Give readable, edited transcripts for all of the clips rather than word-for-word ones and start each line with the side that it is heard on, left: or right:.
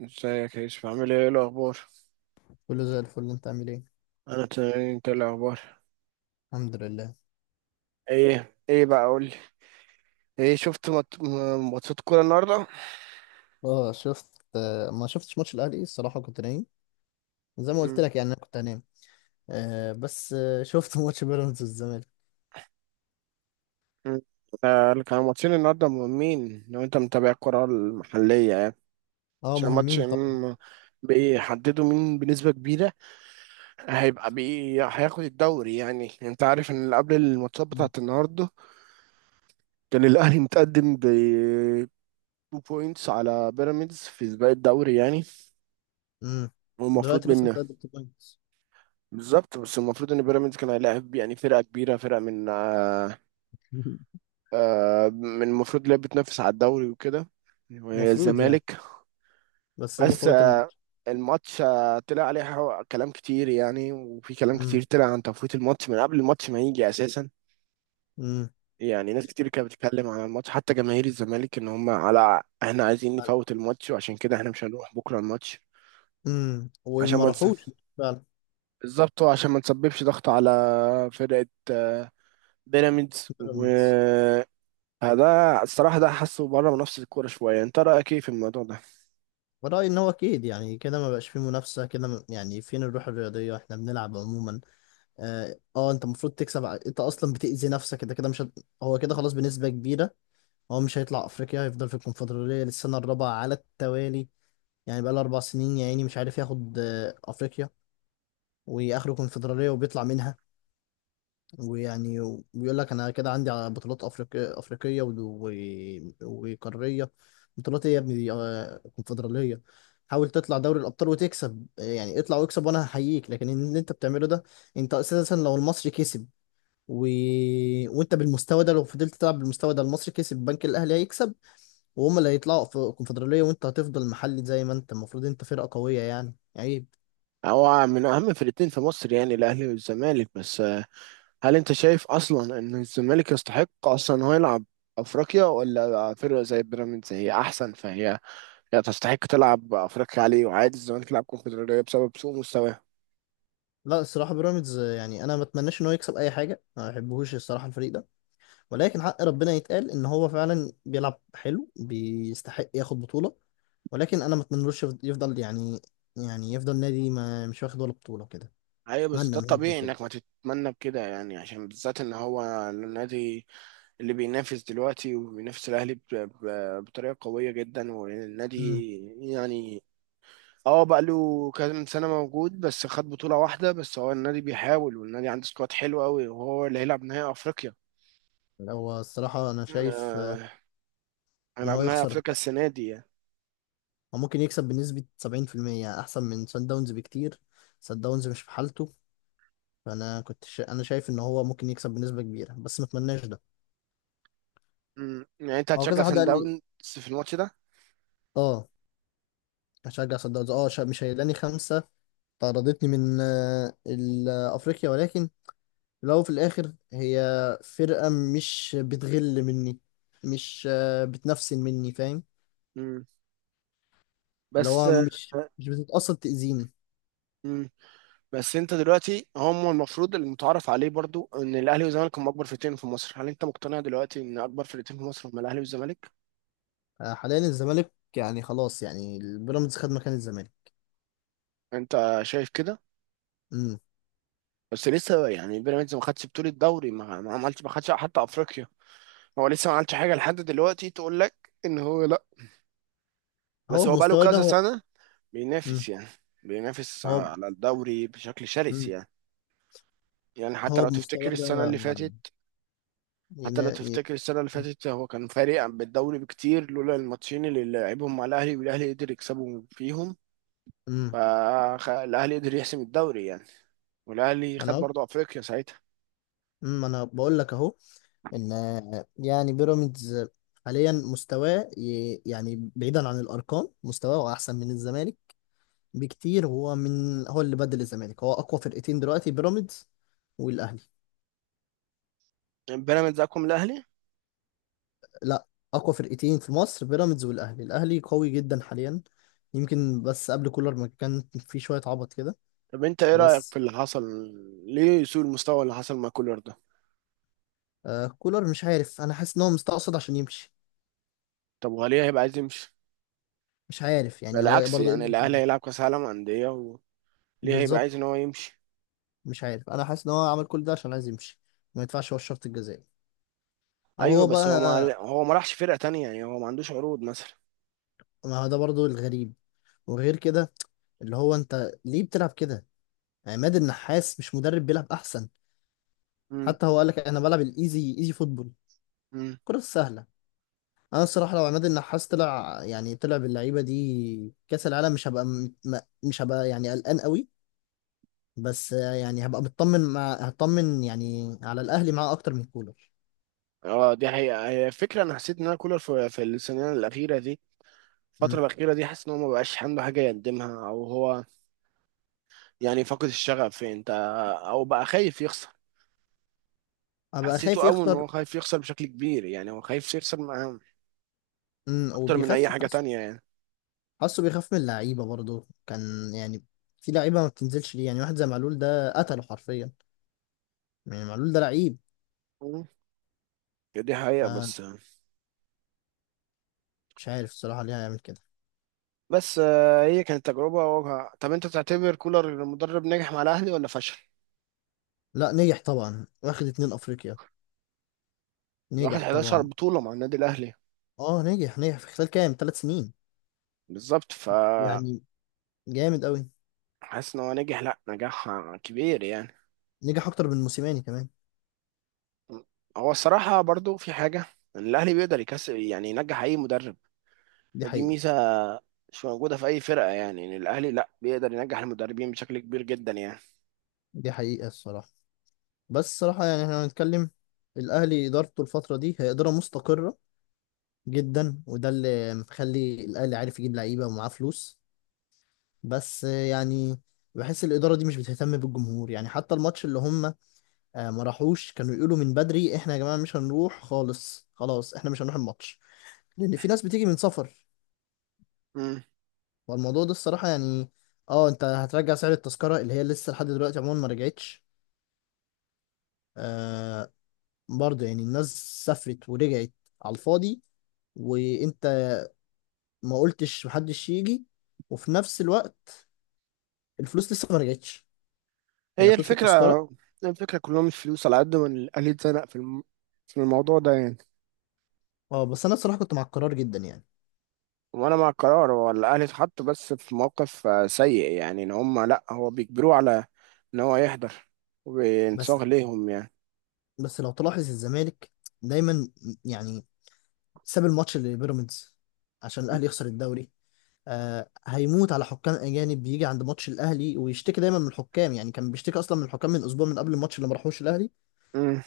right: ازيك يا يوسف، عامل ايه، ايه الاخبار؟
left: كله زي الفل، انت عامل ايه؟
right: انا تمام، انت إيه الاخبار؟
left: الحمد لله.
right: ايه ايه بقى قول لي. ايه شفت ماتشات كوره النهارده؟
left: اه شفت، ما شفتش ماتش الاهلي الصراحه، كنت نايم. زي ما قلت
right: امم.
left: لك يعني، انا كنت هنام. آه بس شفت ماتش بيراميدز والزمالك.
right: امم. آه، اللي كانوا ماتشين النهارده مهمين لو انت متابع الكوره المحليه يعني.
left: اه
right: عشان ماتش
left: مهمين طبعا.
right: بيحددوا مين بنسبه كبيره هيبقى بي هياخد الدوري يعني. انت عارف ان قبل الماتشات
left: مم.
right: بتاعت النهارده كان الاهلي متقدم ب 2 بوينتس على بيراميدز في سباق الدوري يعني.
left: مم. دلوقتي
right: والمفروض
left: لسه
right: ان
left: متقدم بوينتس.
right: بالظبط، بس المفروض ان بيراميدز كان هيلاعب يعني فرقه كبيره، فرقه من آه من المفروض اللي هي بتنافس على الدوري وكده، وهي
left: المفروض يعني.
right: الزمالك.
left: بس هم
right: بس
left: فوتوا
right: آه
left: الماتش.
right: الماتش طلع عليه كلام كتير يعني، وفي كلام
left: امم.
right: كتير طلع عن تفويت الماتش من قبل الماتش ما يجي اساسا.
left: امم.
right: يعني ناس كتير كانت بتتكلم على الماتش، حتى جماهير الزمالك ان هم على احنا عايزين نفوت الماتش وعشان كده احنا مش هنروح بكره الماتش. عشان
left: وما
right: ما نس-
left: راحوش فعلا.
right: بالظبط، وعشان ما نسببش ضغط على فرقه، آه، بيراميدز.
left: بيراميدز،
right: ده الصراحة ده حاسه بره منافسة الكورة شوية. أنت رأيك إيه في الموضوع ده؟
left: ورأيي ان هو اكيد، يعني كده ما بقاش فيه منافسه كده. يعني فين الروح الرياضيه؟ احنا بنلعب عموما. اه انت المفروض تكسب، انت اصلا بتأذي نفسك، انت كده مش هت... هو كده خلاص بنسبة كبيرة. هو مش هيطلع افريقيا، هيفضل في الكونفدرالية للسنة الرابعة على التوالي. يعني بقى له 4 سنين يا عيني مش عارف ياخد افريقيا. واخره كونفدرالية وبيطلع منها. ويعني وبيقول لك انا كده عندي على بطولات افريقية افريقية وقارية. بطولات ايه يا ابني دي؟ كونفدرالية. حاول تطلع دوري الابطال وتكسب، يعني اطلع واكسب وانا هحييك، لكن اللي انت بتعمله ده، انت اساسا لو المصري كسب و... وانت بالمستوى ده، لو فضلت تلعب بالمستوى ده، المصري كسب، البنك الاهلي هيكسب، وهم اللي هيطلعوا في الكونفدراليه وانت هتفضل محلي. زي ما انت المفروض، انت فرقه قويه، يعني عيب.
right: هو من أهم فرقتين في مصر يعني، الأهلي والزمالك. بس آه، هل أنت شايف أصلا إن الزمالك يستحق أصلا إن هو يلعب أفريقيا؟ ولا فرقة زي بيراميدز هي أحسن، فهي تستحق تلعب أفريقيا عليه، وعادي الزمالك يلعب كونفدرالية بسبب سوء مستواه.
left: لا الصراحه بيراميدز، يعني انا ما اتمناش ان هو يكسب اي حاجه، ما بحبهوش الصراحه الفريق ده، ولكن حق ربنا يتقال ان هو فعلا بيلعب حلو، بيستحق ياخد بطوله. ولكن انا ما اتمنلوش يفضل يعني، يعني يفضل نادي ما مش واخد ولا بطوله كده.
right: أيوة بس
left: اتمنى
right: ده
left: ان هو يفضل
right: الطبيعي
left: كده.
right: إنك ما تتمنى بكده يعني، عشان بالذات إن هو النادي اللي بينافس دلوقتي وبينافس الأهلي بطريقة قوية جدا، والنادي
left: امم.
right: يعني اه بقى له كام سنة موجود بس خد بطولة واحدة، بس هو النادي بيحاول، والنادي عنده سكواد حلو قوي، وهو اللي هيلعب نهائي أفريقيا.
left: هو الصراحه انا شايف،
right: آه،
left: ان
right: هيلعب
left: هو
right: نهائي
left: يخسر.
right: أفريقيا السنة دي يعني.
left: هو ممكن يكسب بنسبة 70% أحسن من سان داونز بكتير. سان داونز مش في حالته. أنا شايف إن هو ممكن يكسب بنسبة كبيرة، بس ما أتمناش ده.
right: مم. يعني أنت
left: هو
right: هتشجع
left: كذا حد
right: سان
left: قال لي.
right: داونز في الماتش ده؟
left: أه هشجع سان داونز. مش هيلاني خمسة. طردتني من أفريقيا، ولكن في الأول وفي الآخر هي فرقة مش بتغل مني، مش آه، بتنفسن مني، فاهم؟
right: مم.
left: اللي
right: بس
left: هو
right: آه،
left: مش بتتقصد تأذيني.
right: مم. بس أنت دلوقتي، هم المفروض المتعارف عليه برضو إن الأهلي والزمالك هم أكبر فرقتين في مصر، هل أنت مقتنع دلوقتي إن أكبر فرقتين في مصر هم الأهلي والزمالك؟
left: آه، حاليا الزمالك يعني خلاص، يعني البيراميدز خد مكان الزمالك.
right: أنت شايف كده؟
left: امم.
right: بس لسه يعني بيراميدز ما خدش بطولة دوري، ما عملش، ما خدش حتى أفريقيا. هو لسه ما عملش حاجه لحد دلوقتي تقول لك ان هو لا. بس
left: هو
right: هو بقاله
left: بمستواه ده
right: كذا
left: هو
right: سنه
left: مم.
right: بينافس يعني، بينافس
left: هو
right: على الدوري بشكل شرس
left: مم.
right: يعني. يعني حتى
left: هو
right: لو
left: بمستوى
right: تفتكر السنه
left: ده
right: اللي فاتت، حتى
left: ينا...
right: لو
left: ي-
right: تفتكر السنه اللي فاتت هو كان فارق بالدوري بكتير لولا الماتشين اللي لعبهم مع الاهلي، والاهلي قدر يكسبهم فيهم.
left: مم.
right: فالاهلي قدر يحسم الدوري يعني، والاهلي
left: انا
right: خد
left: أهو-
right: برضه افريقيا ساعتها.
left: مم. انا بقول لك اهو، ان يعني بيراميدز حاليا مستواه يعني بعيدا عن الارقام، مستواه احسن من الزمالك بكتير. هو من، هو اللي بدل الزمالك، هو اقوى فرقتين دلوقتي، بيراميدز والاهلي.
right: بيراميدز اقوى من الاهلي؟
left: لا، اقوى فرقتين في مصر بيراميدز والاهلي، الاهلي قوي جدا حاليا. يمكن بس قبل كولر ما كان في شوية عبط كده.
right: طب انت ايه رايك في
left: بس
right: اللي حصل؟ ليه سوء المستوى اللي حصل مع كولر ده؟
left: آه كولر، مش عارف، انا حاسس ان هو مستقصد عشان يمشي.
right: طب وهل هيبقى عايز يمشي؟
left: مش عارف يعني، هو
right: بالعكس
left: برضه ايه
right: يعني
left: اللي هيخليه
right: الاهلي هيلعب
left: يمشي؟
right: كاس عالم انديه، وليه هيبقى
left: بالظبط.
right: عايز ان هو يمشي؟
left: مش عارف، انا حاسس ان هو عمل كل ده عشان عايز يمشي. ما يدفعش هو الشرط الجزائي، او
right: ايوه
left: هو
right: بس هو،
left: بقى.
right: ما هو ما راحش فرقه تانية يعني، هو ما عندوش عروض مثلا.
left: ما هو ده برضه الغريب، وغير كده اللي هو انت ليه بتلعب كده؟ عماد النحاس مش مدرب بيلعب احسن؟
right: امم.
left: حتى هو قال لك انا بلعب الايزي ايزي فوتبول،
right: امم.
left: الكرة السهلة. انا الصراحة لو عماد النحاس طلع، يعني طلع باللعيبة دي كأس العالم، مش هبقى مش هبقى يعني قلقان قوي. بس يعني هبقى مطمن، هطمن يعني على الاهلي معاه اكتر من كولر.
right: اه دي حقيقه. هي فكره، انا حسيت ان انا كولر في السنين الاخيره دي، الفتره
left: امم.
right: الاخيره دي، حاسس ان هو ما بقاش عنده حاجه يقدمها، او هو يعني فقد الشغف، انت، او بقى خايف يخسر.
left: هبقى
right: حسيته
left: خايف
right: قوي ان
left: يخسر.
right: هو خايف يخسر بشكل كبير يعني، هو خايف يخسر اكتر من اي
left: وبيخاف
right: حاجه
left: حاسه،
right: تانية يعني.
left: بيخاف من اللعيبه برضه كان يعني. في لعيبه ما بتنزلش ليه، يعني واحد زي معلول ده قتله حرفيا. يعني معلول ده لعيب.
right: مم. دي حقيقه
left: فمش
right: بس.
left: عارف الصراحه ليه هيعمل كده.
right: هي كانت تجربة واجهة. طب انت تعتبر كولر المدرب نجح مع الاهلي ولا فشل؟
left: لا نجح طبعا، واخد اتنين افريقيا.
right: واخد
left: نجح
right: 11
left: طبعا.
right: بطولة مع النادي الاهلي.
left: اه نجح، نجح في خلال كام، 3 سنين
right: بالظبط.
left: يعني، جامد قوي.
right: حاسس ان هو نجح، لا نجاح كبير يعني.
left: نجح اكتر من موسيماني كمان.
right: هو الصراحة برضو في حاجة، ان الاهلي بيقدر يكسب يعني، ينجح اي مدرب.
left: دي
right: دي
left: حقيقه.
right: ميزة مش موجودة في اي فرقة يعني، ان الاهلي لا بيقدر ينجح المدربين بشكل كبير جدا يعني.
left: دي حقيقه الصراحه. بس صراحة يعني احنا هنتكلم، الأهلي إدارته الفترة دي هي إدارة مستقرة جدا، وده اللي مخلي الأهلي عارف يجيب لعيبة ومعاه فلوس. بس يعني بحس الإدارة دي مش بتهتم بالجمهور. يعني حتى الماتش اللي هم ما راحوش، كانوا يقولوا من بدري احنا يا جماعة مش هنروح خالص، خلاص احنا مش هنروح الماتش، لأن في ناس بتيجي من سفر.
right: مم.
left: والموضوع ده الصراحة يعني، اه انت هترجع سعر التذكرة اللي هي لسه لحد دلوقتي عموما ما رجعتش. آه برضه يعني الناس سافرت ورجعت على الفاضي، وانت ما قلتش محدش يجي، وفي نفس الوقت الفلوس لسه ما رجعتش، يعني
right: هي
left: فلوس
right: الفكرة،
left: التذكرة.
right: الفكرة كلهم الفلوس على قد ما الاهلي اتزنق في في الموضوع ده يعني.
left: اه بس انا الصراحة كنت مع القرار جدا يعني.
right: وانا مع القرار، هو الاهلي اتحط بس في موقف سيء يعني، ان هم لا، هو بيجبروه على ان هو يحضر
left: بس
right: وبينصاغ ليهم يعني.
left: بس لو تلاحظ الزمالك دايما يعني ساب الماتش لبيراميدز عشان الاهلي يخسر الدوري. آه هيموت على حكام اجانب، بيجي عند ماتش الاهلي ويشتكي دايما من الحكام. يعني كان بيشتكي اصلا من الحكام من اسبوع من قبل الماتش اللي ما راحوش الاهلي.
right: مم.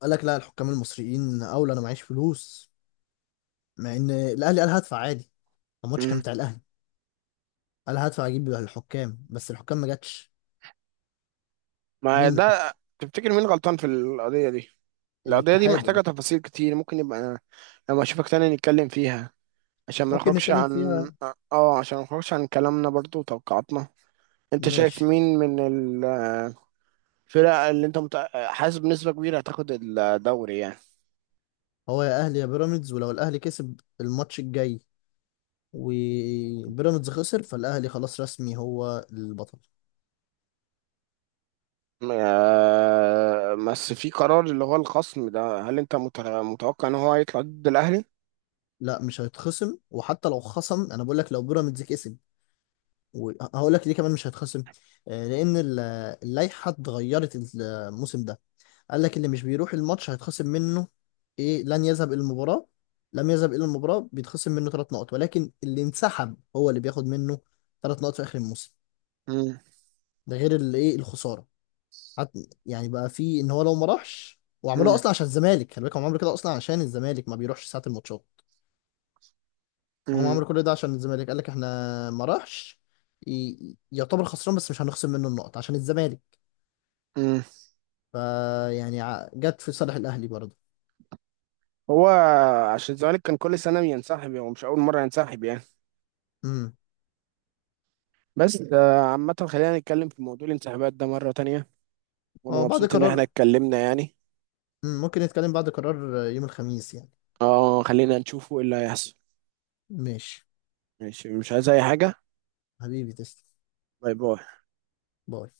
left: قال لك لا الحكام المصريين اولى، انا معيش فلوس، مع ان الاهلي قال هدفع عادي، الماتش كان
right: مم.
left: بتاع الاهلي، قال هدفع اجيب الحكام، بس الحكام ما جاتش.
right: ما
left: مين الحكام؟
right: ده تفتكر مين غلطان في القضية دي؟ القضية دي
left: الاتحاد
right: محتاجة
left: اللي-
right: تفاصيل كتير، ممكن يبقى أنا لما أشوفك تاني نتكلم فيها، عشان ما
left: ممكن
right: نخرجش
left: نتكلم
right: عن...
left: فيها.
right: اه، عشان ما نخرجش عن كلامنا برضو وتوقعاتنا. انت شايف
left: ماشي.
right: مين من الفرق اللي انت حاسس بنسبة كبيرة هتاخد الدوري يعني؟
left: هو يا اهلي يا بيراميدز، ولو الاهلي كسب الماتش الجاي وبيراميدز خسر فالاهلي خلاص رسمي هو البطل.
right: بس في قرار اللي هو الخصم ده، هل انت متوقع ان هو هيطلع ضد الاهلي؟
left: لا مش هيتخصم، وحتى لو خصم انا بقول لك لو بيراميدز كسب، وهقول لك ليه كمان مش هيتخصم. آه، لان ال- اللائحه اتغيرت الموسم ده. قال لك اللي مش بيروح الماتش هيتخصم منه، ايه لن يذهب الى المباراة، لم يذهب الى المباراة بيتخصم منه 3 نقط، ولكن اللي انسحب هو اللي بياخد منه 3 نقط في اخر الموسم.
right: مم.
left: ده غير اللي ايه الخسارة. حت يعني بقى في ان هو لو ما راحش، وعملوها
right: مم.
left: اصلا عشان الزمالك، خلي بالك هم عملوا كده اصلا عشان الزمالك ما بيروحش ساعة الماتشات. هم
right: مم.
left: عملوا كل ده عشان الزمالك، قال لك احنا ما راحش يعتبر خسران، بس مش هنخصم منه النقط عشان الزمالك.
right: مم.
left: فيعني جت في صالح الاهلي برضه.
right: هو عشان الزمالك كان كل سنه بينسحب، هو مش اول مره ينسحب يعني.
left: امم.
right: بس آه، عامه خلينا نتكلم في موضوع الانسحابات ده مره تانية، وانا
left: اه بعد
right: مبسوط ان احنا
left: قرار،
right: اتكلمنا يعني.
left: ممكن نتكلم بعد قرار يوم الخميس يعني.
right: اه خلينا نشوفه ايه اللي هيحصل.
left: ماشي.
right: ماشي، مش عايز اي حاجه.
left: حبيبي تسلم.
right: باي باي.
left: باي.